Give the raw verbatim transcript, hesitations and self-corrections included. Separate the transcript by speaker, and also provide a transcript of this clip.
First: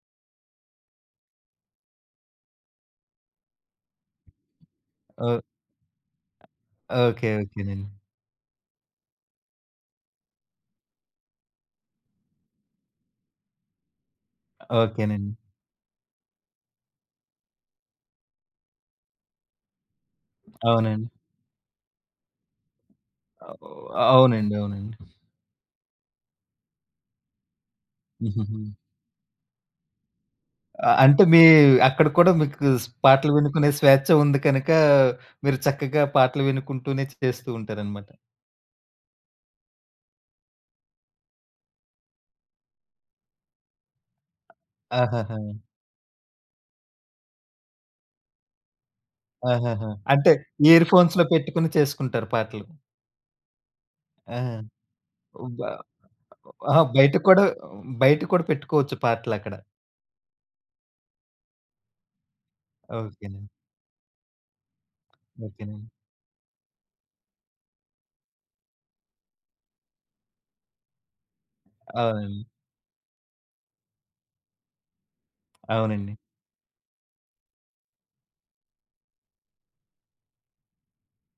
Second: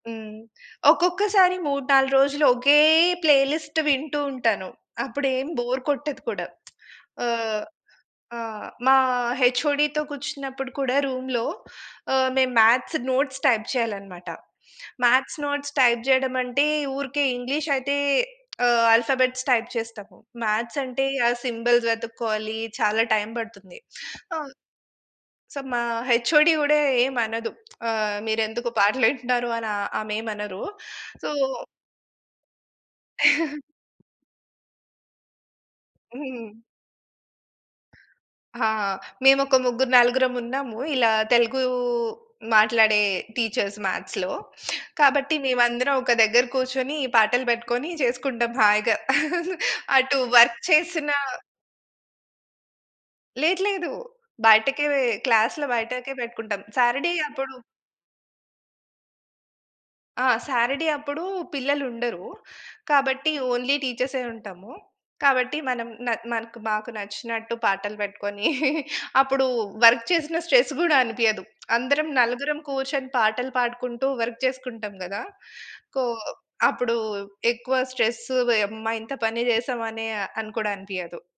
Speaker 1: హ్మ్. ఒక్కొక్కసారి మూడు నాలుగు రోజులు ఒకే ప్లే లిస్ట్ వింటూ ఉంటాను.
Speaker 2: ఓ
Speaker 1: అప్పుడేం బోర్ కొట్టదు కూడా.
Speaker 2: ఓకే.
Speaker 1: ఆహ్,
Speaker 2: ఓకేనండి.
Speaker 1: ఆహ్, మా హెచ్ఓడి‌తో కూర్చున్నప్పుడు కూడా రూమ్‌లో ఆహ్, మేము మ్యాథ్స్ నోట్స్ టైప్ చేయాలనమాట.
Speaker 2: ఓకేనండి.
Speaker 1: మ్యాథ్స్ నోట్స్ టైప్ చేయడమంటే, ఊరికే ఇంగ్లీష్ అయితే ఆహ్, ఆల్ఫాబెట్స్ టైప్ చేస్తాము. మ్యాథ్స్ అంటే.
Speaker 2: అవునండి.
Speaker 1: ఆ సింబల్స్ వెతుక్కోవాలి. చాలా టైమ్
Speaker 2: అవు
Speaker 1: పడుతుంది. అమ్
Speaker 2: అవునండి. అవునండి.
Speaker 1: సో, మా హెచ్ఓడి‌ గూడా ఏమనదు. ఆహ్, మీరెందుకు
Speaker 2: హుహుహు.
Speaker 1: పాటలు వింటున్నారు అని ఆహ్, ఆమేమనరు.
Speaker 2: ఆ! అంటే
Speaker 1: సో
Speaker 2: మీ అక్కడ కూడా మీకు స్ పాటలు వినుకునే స్వేచ్ఛ ఉంది కనుక, మీరు చక్కగా పాటలు
Speaker 1: హుహుహు.
Speaker 2: వినుకుంటూనే చేస్తూ ఉంటారనమాట.
Speaker 1: ఆ! మేము ఒక ముగ్గురు, నలుగురం ఉన్నాము. ఇలా తెలుగు మాట్లాడే టీచర్స్ మ్యాథ్స్‌లో. కాబట్టి
Speaker 2: ఆహాహా!
Speaker 1: మేమందరం ఒక దగ్గర కూర్చొని, ఈ పాటలు పెట్టుకొని చేసుకుంటాం హాయిగా.
Speaker 2: ఆహాహా!
Speaker 1: అటు
Speaker 2: అంటే
Speaker 1: వర్క్
Speaker 2: ఇయర్‌
Speaker 1: చేసిన
Speaker 2: ఫోన్స్‌లో పెట్టుకొని చేసుకుంటారు పాటలు.
Speaker 1: లేదు. లేదు.
Speaker 2: ఆ!
Speaker 1: బయటకే వే క్లాస్‌లో
Speaker 2: అబ్బా!
Speaker 1: బయటకే పెట్టుకుంటాం.
Speaker 2: అహా!
Speaker 1: సారడే
Speaker 2: బయట కూడా
Speaker 1: అప్పుడు
Speaker 2: బయట కూడా పెట్టుకోవచ్చు పాటలక్కడ.
Speaker 1: ఆ! సారడీ అప్పుడు పిల్లలుండరు. కాబట్టి
Speaker 2: ఓకేనండి.
Speaker 1: ఓన్లీ టీచర్సే ఉంటాము. కాబట్టి
Speaker 2: ఓకేనండి.
Speaker 1: మనం నాక్ మనకు మాకు నచ్చినట్టు పాటలు పెట్టుకొని, అప్పుడు వర్క్ చేసిన స్ట్రెస్ గూడా అనిపియదు. అందరం
Speaker 2: అవును.
Speaker 1: నలుగురం కూర్చొని పాటలు పాడుకుంటూ వర్క్ చేసుకుంటాం గదా! కో
Speaker 2: అవునండి.
Speaker 1: అప్పుడు ఎక్కువ స్ట్రెస్, ఓయమ్మా! ఇంత పని చేసామనే అని కూడా అనిపియదు.